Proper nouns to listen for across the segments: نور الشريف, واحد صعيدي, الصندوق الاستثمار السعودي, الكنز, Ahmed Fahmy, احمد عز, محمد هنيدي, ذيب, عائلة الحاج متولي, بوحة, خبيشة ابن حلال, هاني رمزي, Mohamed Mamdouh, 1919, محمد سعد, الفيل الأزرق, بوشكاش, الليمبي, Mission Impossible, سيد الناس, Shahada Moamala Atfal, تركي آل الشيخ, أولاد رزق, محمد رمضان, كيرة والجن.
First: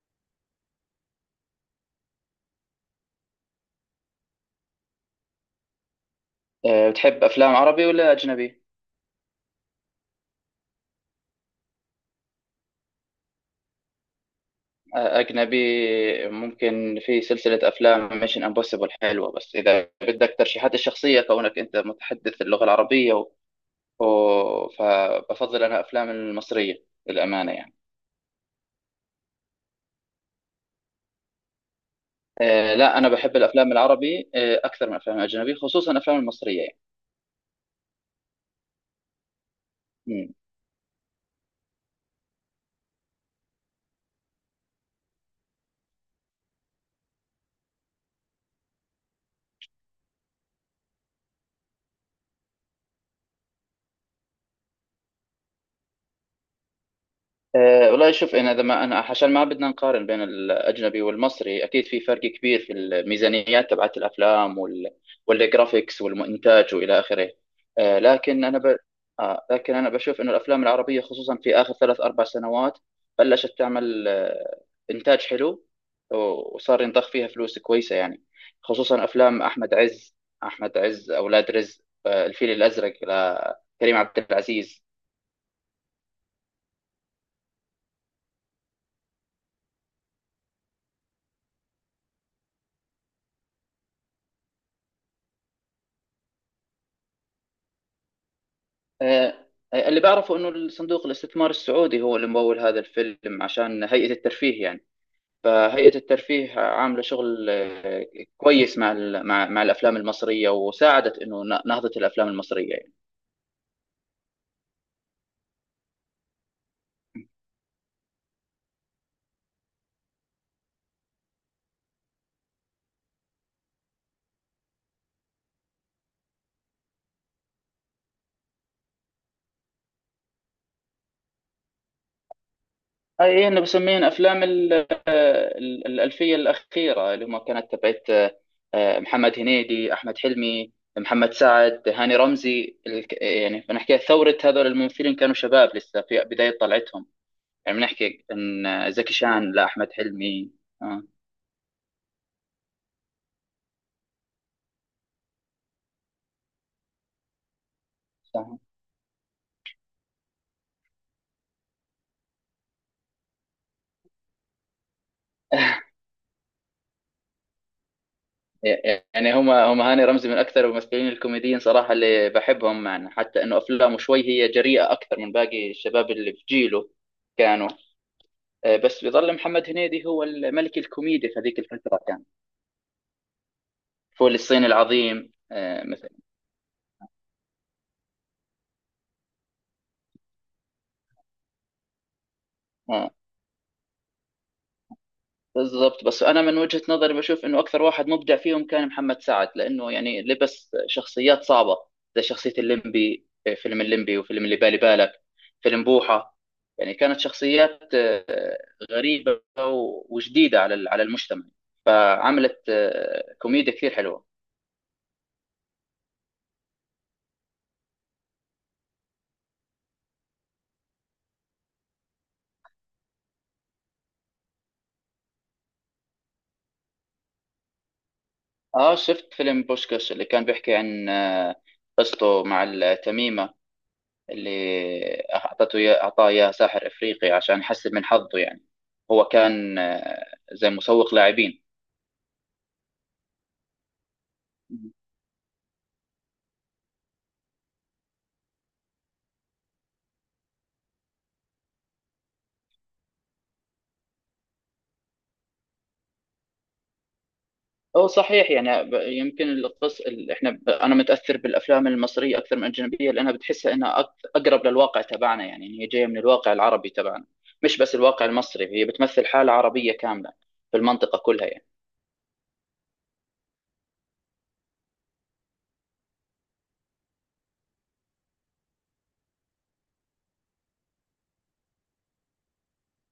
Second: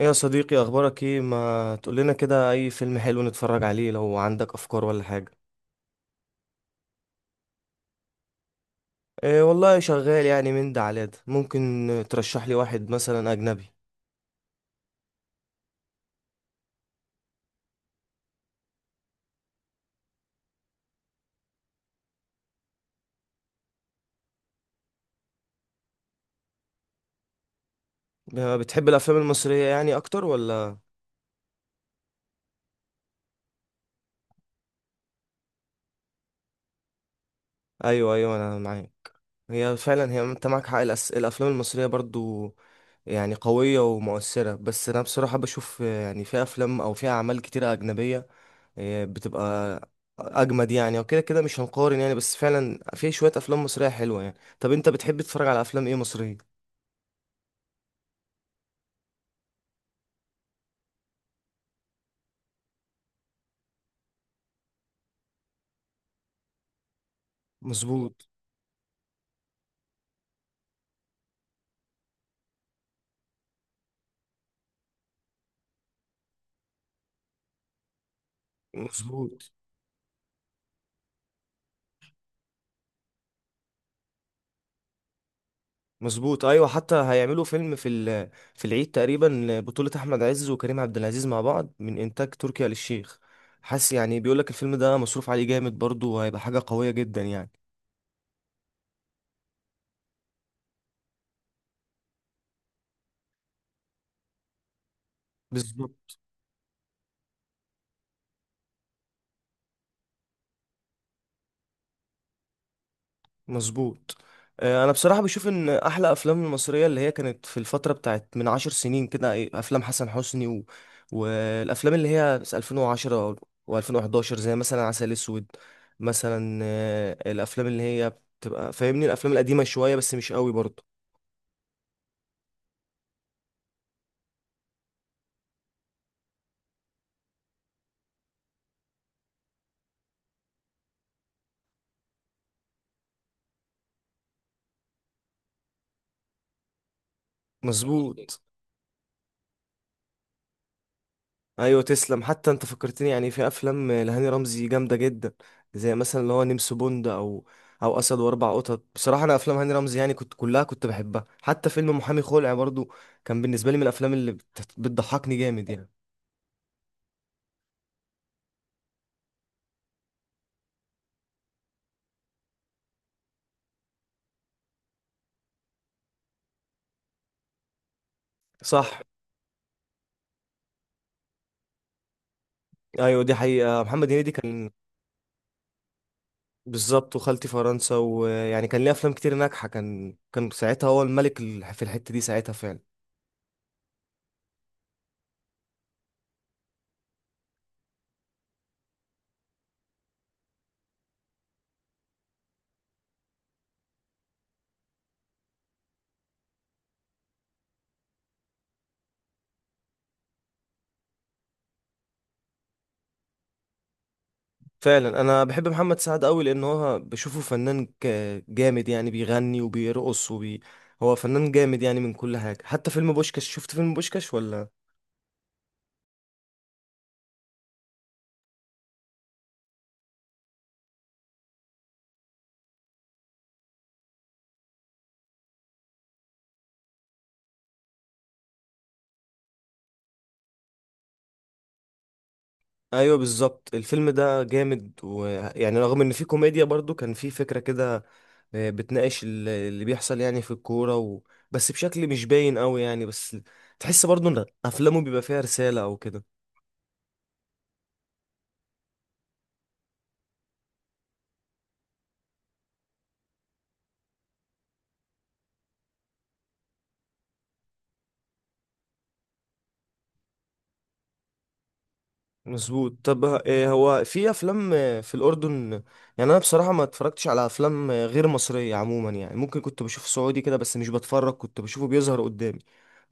ايه يا صديقي، اخبارك ايه؟ ما تقول لنا كده، اي فيلم حلو نتفرج عليه لو عندك افكار ولا حاجه؟ بتحب أفلام عربي ولا أجنبي؟ إيه والله شغال يعني، من ده على ده ممكن. ترشح لي واحد مثلا اجنبي. أجنبي. ممكن في سلسلة أفلام ميشن امبوسيبل حلوة، بس إذا بدك ترشيحات الشخصية كونك أنت متحدث اللغة العربية و... فبفضل أنا أفلام المصرية للأمانة، يعني. بتحب الافلام المصريه يعني اكتر ولا؟ لا، أنا بحب الأفلام العربي أكثر من الأفلام الأجنبي، خصوصا الأفلام المصرية، ايوه ايوه انا معاك. هي فعلا، هي يعني. انت معاك حق الافلام المصريه برضو يعني قويه ومؤثره، بس انا بصراحه بشوف يعني في افلام او في اعمال كتيره اجنبيه، إيه، بتبقى اجمد يعني، وكده كده مش هنقارن يعني، بس فعلا في شويه افلام مصريه حلوه يعني. طب انت بتحب تتفرج على افلام ايه مصريه؟ والله شوف، انا اذا ما انا عشان ما بدنا نقارن بين الاجنبي والمصري، اكيد في فرق كبير في الميزانيات تبعت الافلام والجرافيكس والمونتاج والى اخره. أه مظبوط. لكن انا ب... آه لكن انا بشوف انه الافلام العربيه خصوصا في اخر ثلاث اربع سنوات بلشت تعمل انتاج حلو، وصار ينضخ فيها فلوس كويسه يعني. خصوصا افلام مظبوط. احمد عز، اولاد رزق، الفيل الازرق لكريم عبد العزيز. مظبوط. ايوه، حتى هيعملوا فيلم في العيد تقريبا بطوله احمد عز وكريم عبد العزيز مع بعض من انتاج تركي آل الشيخ. حاسس يعني بيقول لك الفيلم ده مصروف عليه جامد برضه، وهيبقى حاجه قويه جدا يعني. آه، اللي بعرفه انه الصندوق الاستثمار السعودي هو اللي ممول هذا الفيلم عشان هيئة الترفيه يعني. فهيئة بالظبط. الترفيه عاملة شغل كويس مع ال- مع مع الافلام المصرية، وساعدت انه نهضة الافلام المصرية يعني. مظبوط. انا بصراحه بشوف ان احلى افلام المصريه اللي هي كانت في الفتره بتاعت من 10 سنين كده، إيه، افلام حسن حسني والافلام اللي هي 2010 و2011 زي مثلا عسل اسود مثلا. الافلام اللي هي بتبقى فاهمني، الافلام القديمه شويه بس مش قوي برضه. اي، انا بسميهم افلام الالفية الاخيرة، اللي هم كانت تبعت محمد هنيدي، احمد حلمي، محمد سعد، هاني رمزي. يعني بنحكي ثورة. هذول الممثلين كانوا شباب لسه في بداية طلعتهم، يعني بنحكي مظبوط. ان زكي شان لاحمد حلمي. اه، ايوه تسلم، حتى انت فكرتني يعني في افلام لهاني رمزي جامده جدا، زي مثلا اللي هو نمس بوند او اسد واربع صح. قطط. بصراحه انا افلام هاني رمزي يعني كنت كلها كنت بحبها، حتى فيلم محامي خلع برضو كان بالنسبه لي من الافلام اللي بتضحكني جامد يعني. يعني هم هاني رمزي من اكثر الممثلين الكوميديين صراحه اللي بحبهم معنا، حتى انه افلامه شوي هي جريئه اكثر من باقي الشباب اللي في جيله كانوا. صح. بس بيظل محمد هنيدي هو الملك الكوميدي في هذيك الفتره كان. ايوه دي حقيقه، محمد هنيدي فول الصين كان. العظيم مثلا. بالظبط، وخالتي فرنسا، ويعني كان ليه افلام كتير ناجحه، كان ساعتها هو الملك في الحته دي ساعتها فعلا. آه. بالضبط. بس انا من وجهة نظري بشوف انه اكثر واحد مبدع فيهم كان محمد سعد، لانه يعني لبس شخصيات صعبة زي شخصية الليمبي. فيلم الليمبي، وفيلم اللي بالي بالك، فيلم بوحة. يعني كانت شخصيات غريبة وجديدة على على المجتمع، فعملت كوميديا كثير حلوة. فعلا انا بحب محمد سعد قوي، لان هو بشوفه فنان جامد يعني، بيغني وبيرقص هو فنان جامد يعني من كل حاجة. حتى فيلم بوشكاش، شفت فيلم بوشكاش ولا؟ اه، شفت فيلم بوشكاش، اللي كان بيحكي عن قصته مع التميمة اللي أعطاه إياه ساحر إفريقي عشان يحسن من حظه يعني. هو كان زي مسوق لاعبين. ايوه بالظبط، الفيلم ده جامد، ويعني رغم ان فيه كوميديا برضو كان فيه فكرة كده، بتناقش اللي بيحصل يعني في الكورة بس بشكل مش باين قوي يعني، بس تحس برضو ان افلامه بيبقى فيها رسالة او كده. هو صحيح يعني، يمكن القص ال- احنا ب- انا متاثر بالافلام المصريه اكثر من الاجنبيه، لانها بتحسها انها اقرب للواقع تبعنا يعني، إن هي جايه من الواقع العربي تبعنا. مش بس الواقع المصري، هي بتمثل حاله عربيه كامله في المنطقه كلها يعني. مظبوط. طب إيه، هو في افلام في الاردن؟ يعني انا بصراحه ما اتفرجتش على افلام غير مصريه عموما يعني، ممكن كنت بشوف سعودي كده بس مش بتفرج، كنت بشوفه بيظهر قدامي.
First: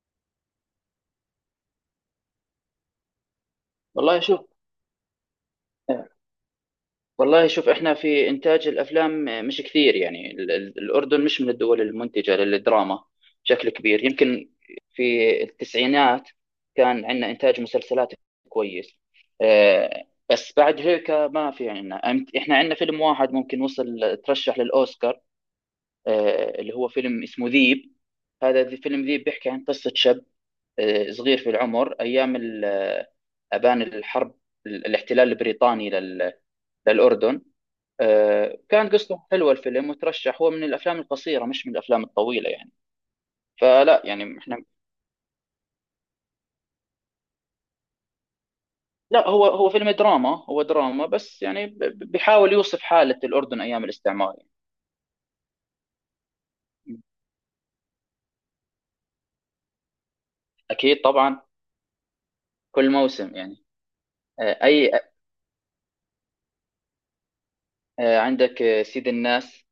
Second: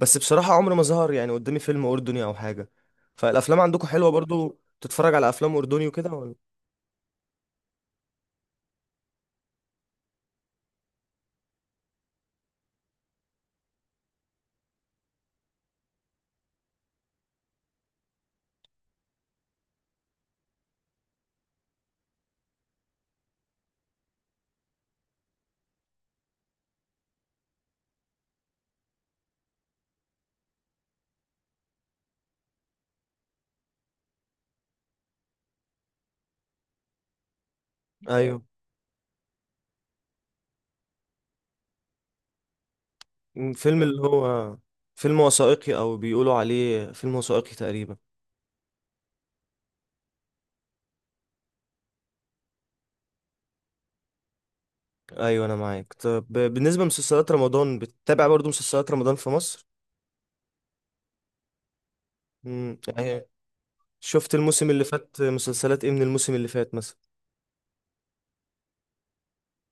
بس بصراحه عمر ما ظهر يعني قدامي فيلم اردني او حاجه. فالافلام عندكم حلوه والله شوف، برضو؟ تتفرج على افلام اردني وكده ولا؟ والله شوف، احنا في انتاج الافلام مش كثير يعني. الاردن مش من الدول المنتجه للدراما بشكل كبير. يمكن في التسعينات كان عندنا انتاج مسلسلات كويس، آه، بس بعد هيك ما في عندنا. احنا عندنا فيلم واحد ممكن وصل، ترشح للاوسكار، اللي هو فيلم اسمه ذيب. فيلم ذيب بيحكي عن قصه شاب صغير في العمر ايام آبان الحرب، الاحتلال البريطاني للاردن. ايوه. كان قصته حلوه الفيلم، وترشح هو من الافلام القصيره مش من الافلام الطويله يعني. فيلم فلا اللي يعني هو احنا. فيلم وثائقي، او بيقولوا عليه فيلم وثائقي تقريبا. لا، هو هو فيلم دراما، هو دراما، بس يعني بيحاول يوصف حاله الاردن ايام الاستعمار يعني. ايوه انا معاك. طب بالنسبه لمسلسلات رمضان، بتتابع برضو مسلسلات رمضان في مصر؟ اكيد طبعا، امم. كل موسم يعني. شفت الموسم اللي اي، فات مسلسلات ايه من الموسم اللي فات مثلا؟ عندك سيد الناس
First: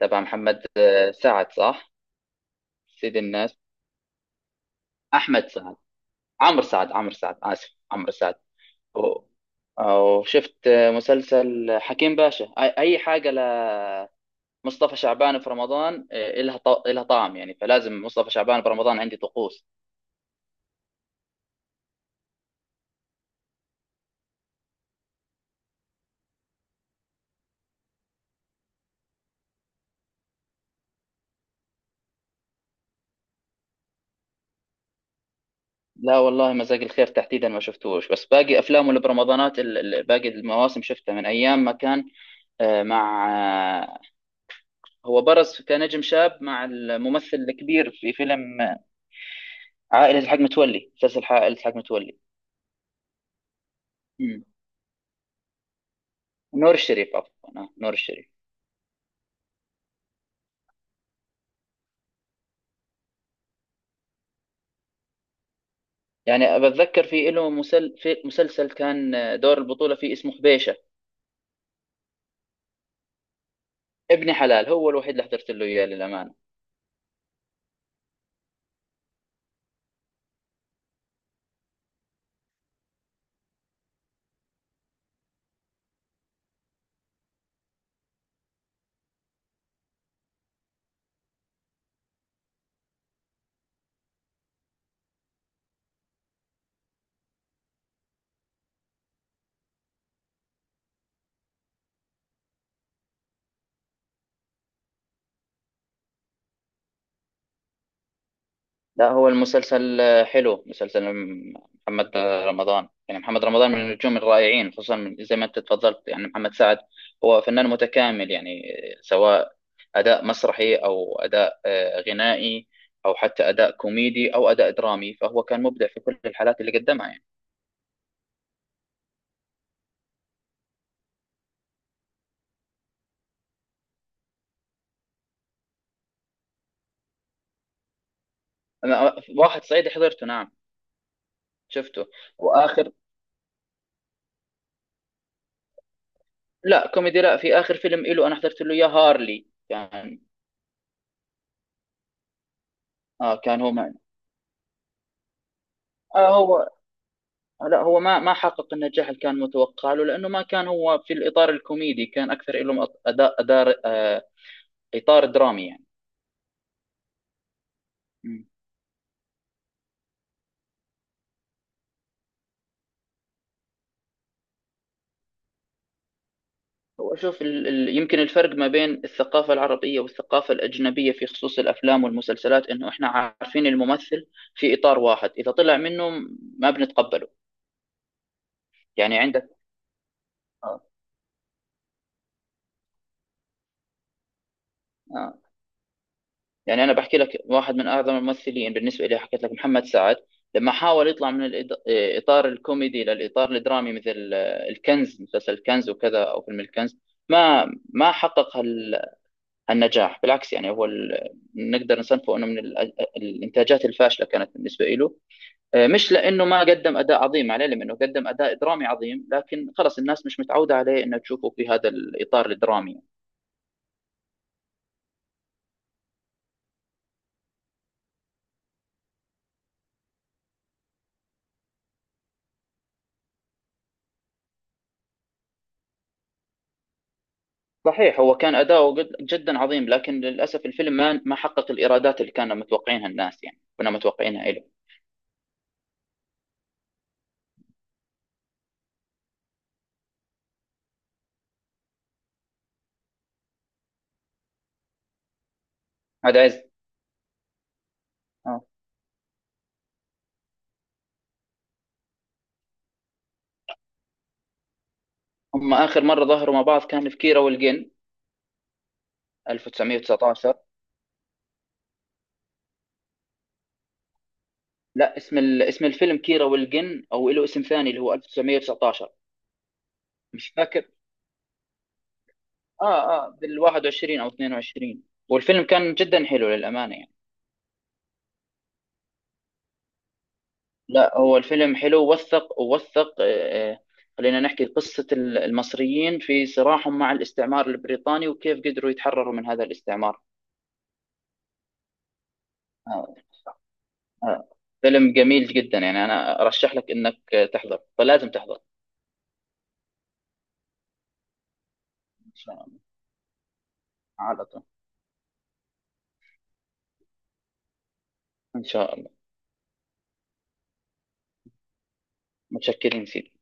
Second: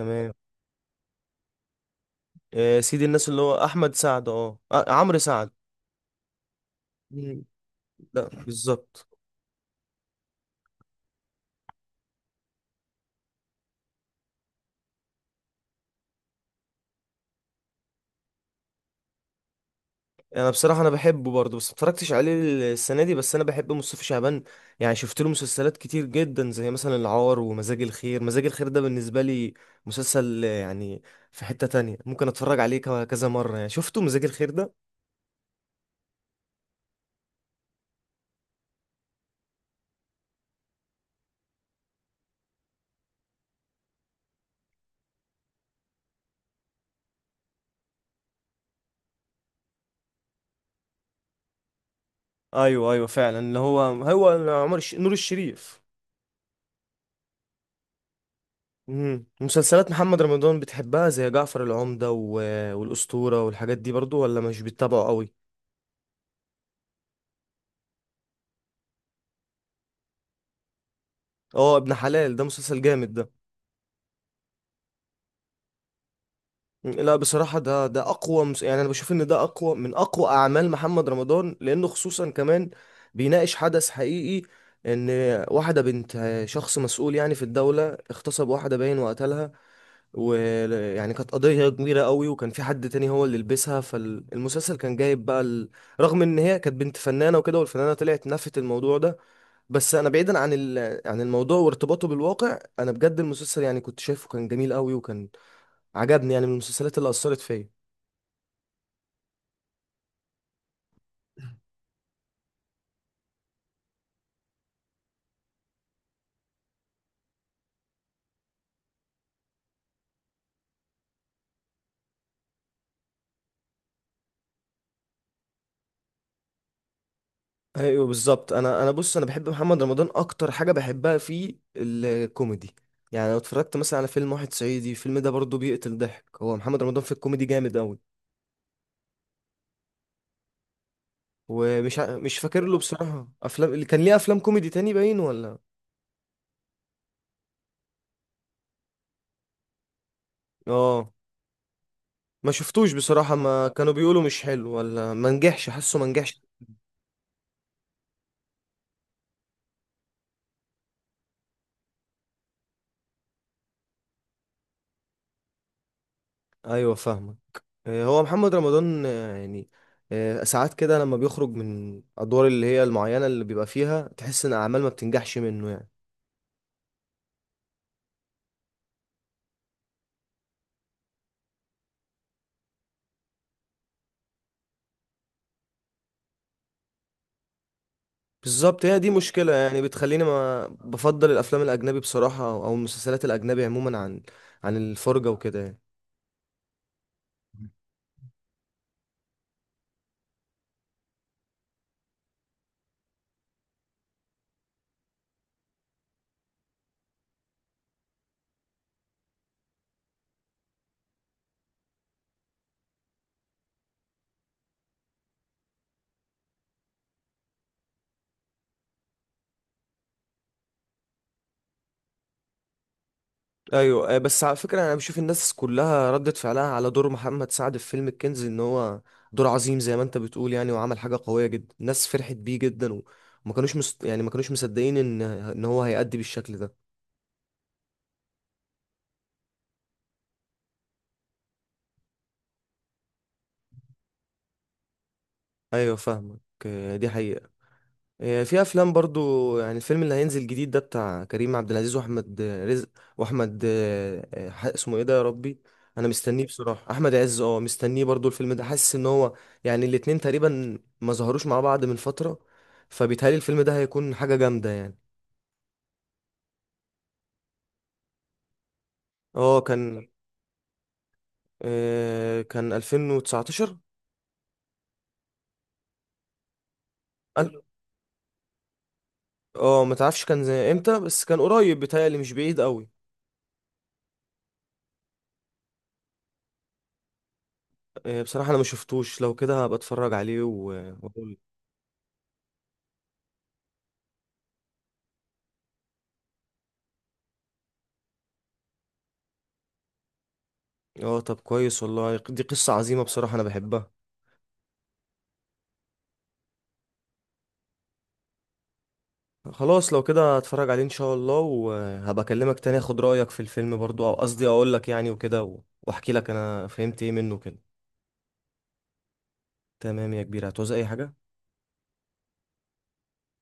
تبع محمد سعد، صح. سيدي سيد الناس اللي هو الناس، احمد سعد، عمرو احمد سعد. سعد، عمرو سعد، عمرو سعد، مم. اسف، عمرو لا سعد. بالظبط. و- وشفت مسلسل حكيم باشا. أي، أي حاجة مصطفى شعبان في رمضان إلها إلها طعم، يعني فلازم مصطفى شعبان في رمضان عندي طقوس. انا بصراحه انا بحبه برضه، بس ما اتفرجتش عليه السنه دي، بس انا بحب مصطفى شعبان يعني، شفت له مسلسلات كتير جدا، زي مثلا العار ومزاج الخير. مزاج الخير ده بالنسبه لي مسلسل، يعني في حته تانية ممكن اتفرج عليه كذا مره يعني، شفته مزاج الخير ده. لا والله، مزاج الخير تحديدا ما شفتوش، بس باقي أفلامه اللي برمضانات باقي المواسم شفتها من أيام ما كان آه، مع آه، هو برز كنجم شاب مع الممثل الكبير في فيلم عائلة الحاج متولي، مسلسل عائلة الحاج متولي. ايوه ايوه فعلا، اللي هو مم. هو نور الشريف. نور الشريف، عفوا نور الشريف. مسلسلات محمد رمضان بتحبها زي جعفر العمدة والأسطورة والحاجات دي برضو، ولا مش بتتابعه قوي؟ يعني بتذكر في له في مسلسل كان دور البطولة فيه، اسمه خبيشة. اه ابن حلال، ده مسلسل جامد ده. ابن حلال هو الوحيد اللي حضرت له إياه، للأمانة. لا بصراحة، ده أقوى يعني أنا بشوف إن ده أقوى من أقوى أعمال محمد رمضان، لأنه خصوصا كمان بيناقش حدث حقيقي، إن واحدة بنت شخص مسؤول يعني في الدولة اغتصب واحدة باين وقتلها، ويعني كانت قضية كبيرة قوي، وكان في حد تاني هو اللي لبسها، فالمسلسل كان جايب بقى رغم ان هي كانت بنت فنانة وكده، والفنانة طلعت نفت الموضوع ده. بس انا بعيدا عن عن الموضوع وارتباطه بالواقع، انا بجد المسلسل يعني كنت شايفه كان جميل قوي، وكان عجبني يعني، من المسلسلات اللي اثرت فيا. لا، هو المسلسل حلو، مسلسل محمد رمضان. يعني محمد رمضان من النجوم الرائعين، خصوصا زي ما انت تفضلت يعني محمد سعد هو فنان متكامل يعني، سواء أداء مسرحي أو أداء غنائي أو حتى أداء كوميدي أو أداء درامي، فهو كان مبدع في كل الحالات اللي قدمها يعني. ايوه بالظبط. انا انا بص، انا بحب محمد رمضان، اكتر حاجة بحبها فيه الكوميدي يعني، لو اتفرجت مثلا على فيلم واحد صعيدي، الفيلم ده برضه بيقتل ضحك، هو محمد رمضان في الكوميدي جامد قوي. أنا واحد صعيدي حضرته، نعم، ومش شفته. مش فاكر له وآخر، بصراحة افلام، اللي كان ليه افلام كوميدي تاني باين ولا؟ لا، كوميدي لا. في آخر فيلم إله أنا حضرت له، يا هارلي، كان اه ما شفتوش بصراحة، كان ما هو كانوا معنا. بيقولوا مش حلو ولا ما نجحش، حاسه ما آه نجحش. هو لا، هو ما ما حقق النجاح اللي كان متوقع له، لانه ما كان هو في الاطار الكوميدي، كان اكثر له أط- أداء أدار آه، اطار درامي يعني. ايوه فاهمك. هو مم. محمد رمضان، يعني ساعات كده لما بيخرج من ادوار اللي هي المعينة اللي بيبقى فيها، تحس ان اعمال ما بتنجحش منه يعني. هو شوف، يمكن الفرق ما بين الثقافة العربية والثقافة الأجنبية في خصوص الأفلام والمسلسلات إنه إحنا عارفين الممثل في إطار واحد، إذا طلع منه ما بنتقبله. بالظبط، هي دي يعني مشكلة عندك يعني، بتخليني ما آه. بفضل الافلام الاجنبي بصراحة، أو المسلسلات الاجنبي عموما، عن الفرجة آه، وكده يعني. يعني أنا بحكي لك واحد من أعظم الممثلين بالنسبة لي، حكيت لك محمد سعد، لما حاول يطلع من الإطار الكوميدي للإطار الدرامي مثل الكنز، مسلسل الكنز وكذا أو فيلم الكنز، ما ما حقق هالنجاح. بالعكس يعني، هو نقدر نصنفه انه من الانتاجات الفاشله كانت بالنسبه له. مش لانه ما قدم اداء عظيم عليه، لانه قدم اداء درامي عظيم، لكن خلص الناس مش متعوده عليه انها تشوفه في هذا الاطار الدرامي. ايوه. بس على فكره، انا بشوف الناس كلها ردت فعلها على دور محمد سعد في فيلم الكنز، ان هو دور عظيم زي ما انت بتقول يعني، وعمل حاجه قويه جدا، الناس فرحت بيه جدا، وما كانوش يعني ما كانوش مصدقين ان هو هيأدي بالشكل ده. صحيح، هو كان جدا عظيم، لكن للأسف الفيلم ما ما حقق الإيرادات اللي كانوا متوقعينها الناس يعني، كنا متوقعينها له. ايوه فاهمك. دي حقيقه. في افلام برضو يعني، الفيلم اللي هينزل جديد ده بتاع كريم عبد العزيز واحمد رزق واحمد، اسمه ايه ده يا ربي؟ انا هذا مستنيه عز. بصراحه، احمد عز، اه مستنيه برضو الفيلم ده، آه. حاسس ان هو يعني الاتنين تقريبا ما ظهروش مع بعض من فتره، فبيتهيألي الفيلم ده هيكون حاجه جامده يعني. هم آخر مرة ظهروا مع بعض كان في كيرة والجن، اه كان 1919. آه، كان 2019. لا، اسم الفيلم كيرة والجن، أو له أل- اسم ثاني اللي هو 1919. اه ما تعرفش كان مش زي فاكر. امتى، بس كان قريب بيتهيألي، مش بعيد قوي. بال 21 أو 22، والفيلم كان جدا حلو للأمانة يعني. بصراحه انا ما شفتوش، لو كده هبقى اتفرج عليه لا، واقول. هو الفيلم حلو، ووثق خلينا نحكي قصة المصريين في صراعهم مع الاستعمار البريطاني، وكيف قدروا يتحرروا من هذا الاستعمار. اه طب كويس والله، دي قصة عظيمة آه، بصراحة انا بحبها. آه، فيلم جميل جدا يعني، أنا أرشح لك إنك تحضر، فلازم تحضر. خلاص لو كده هتفرج عليه ان شاء الله، وهبقى إن اكلمك شاء تاني الله، اخد رأيك في الفيلم برضو، او على قصدي طول، اقول لك يعني وكده واحكي لك انا فهمت ايه منه كده. إن شاء الله. تمام يا كبير، هتعوز اي حاجة؟ متشكرين سيدي.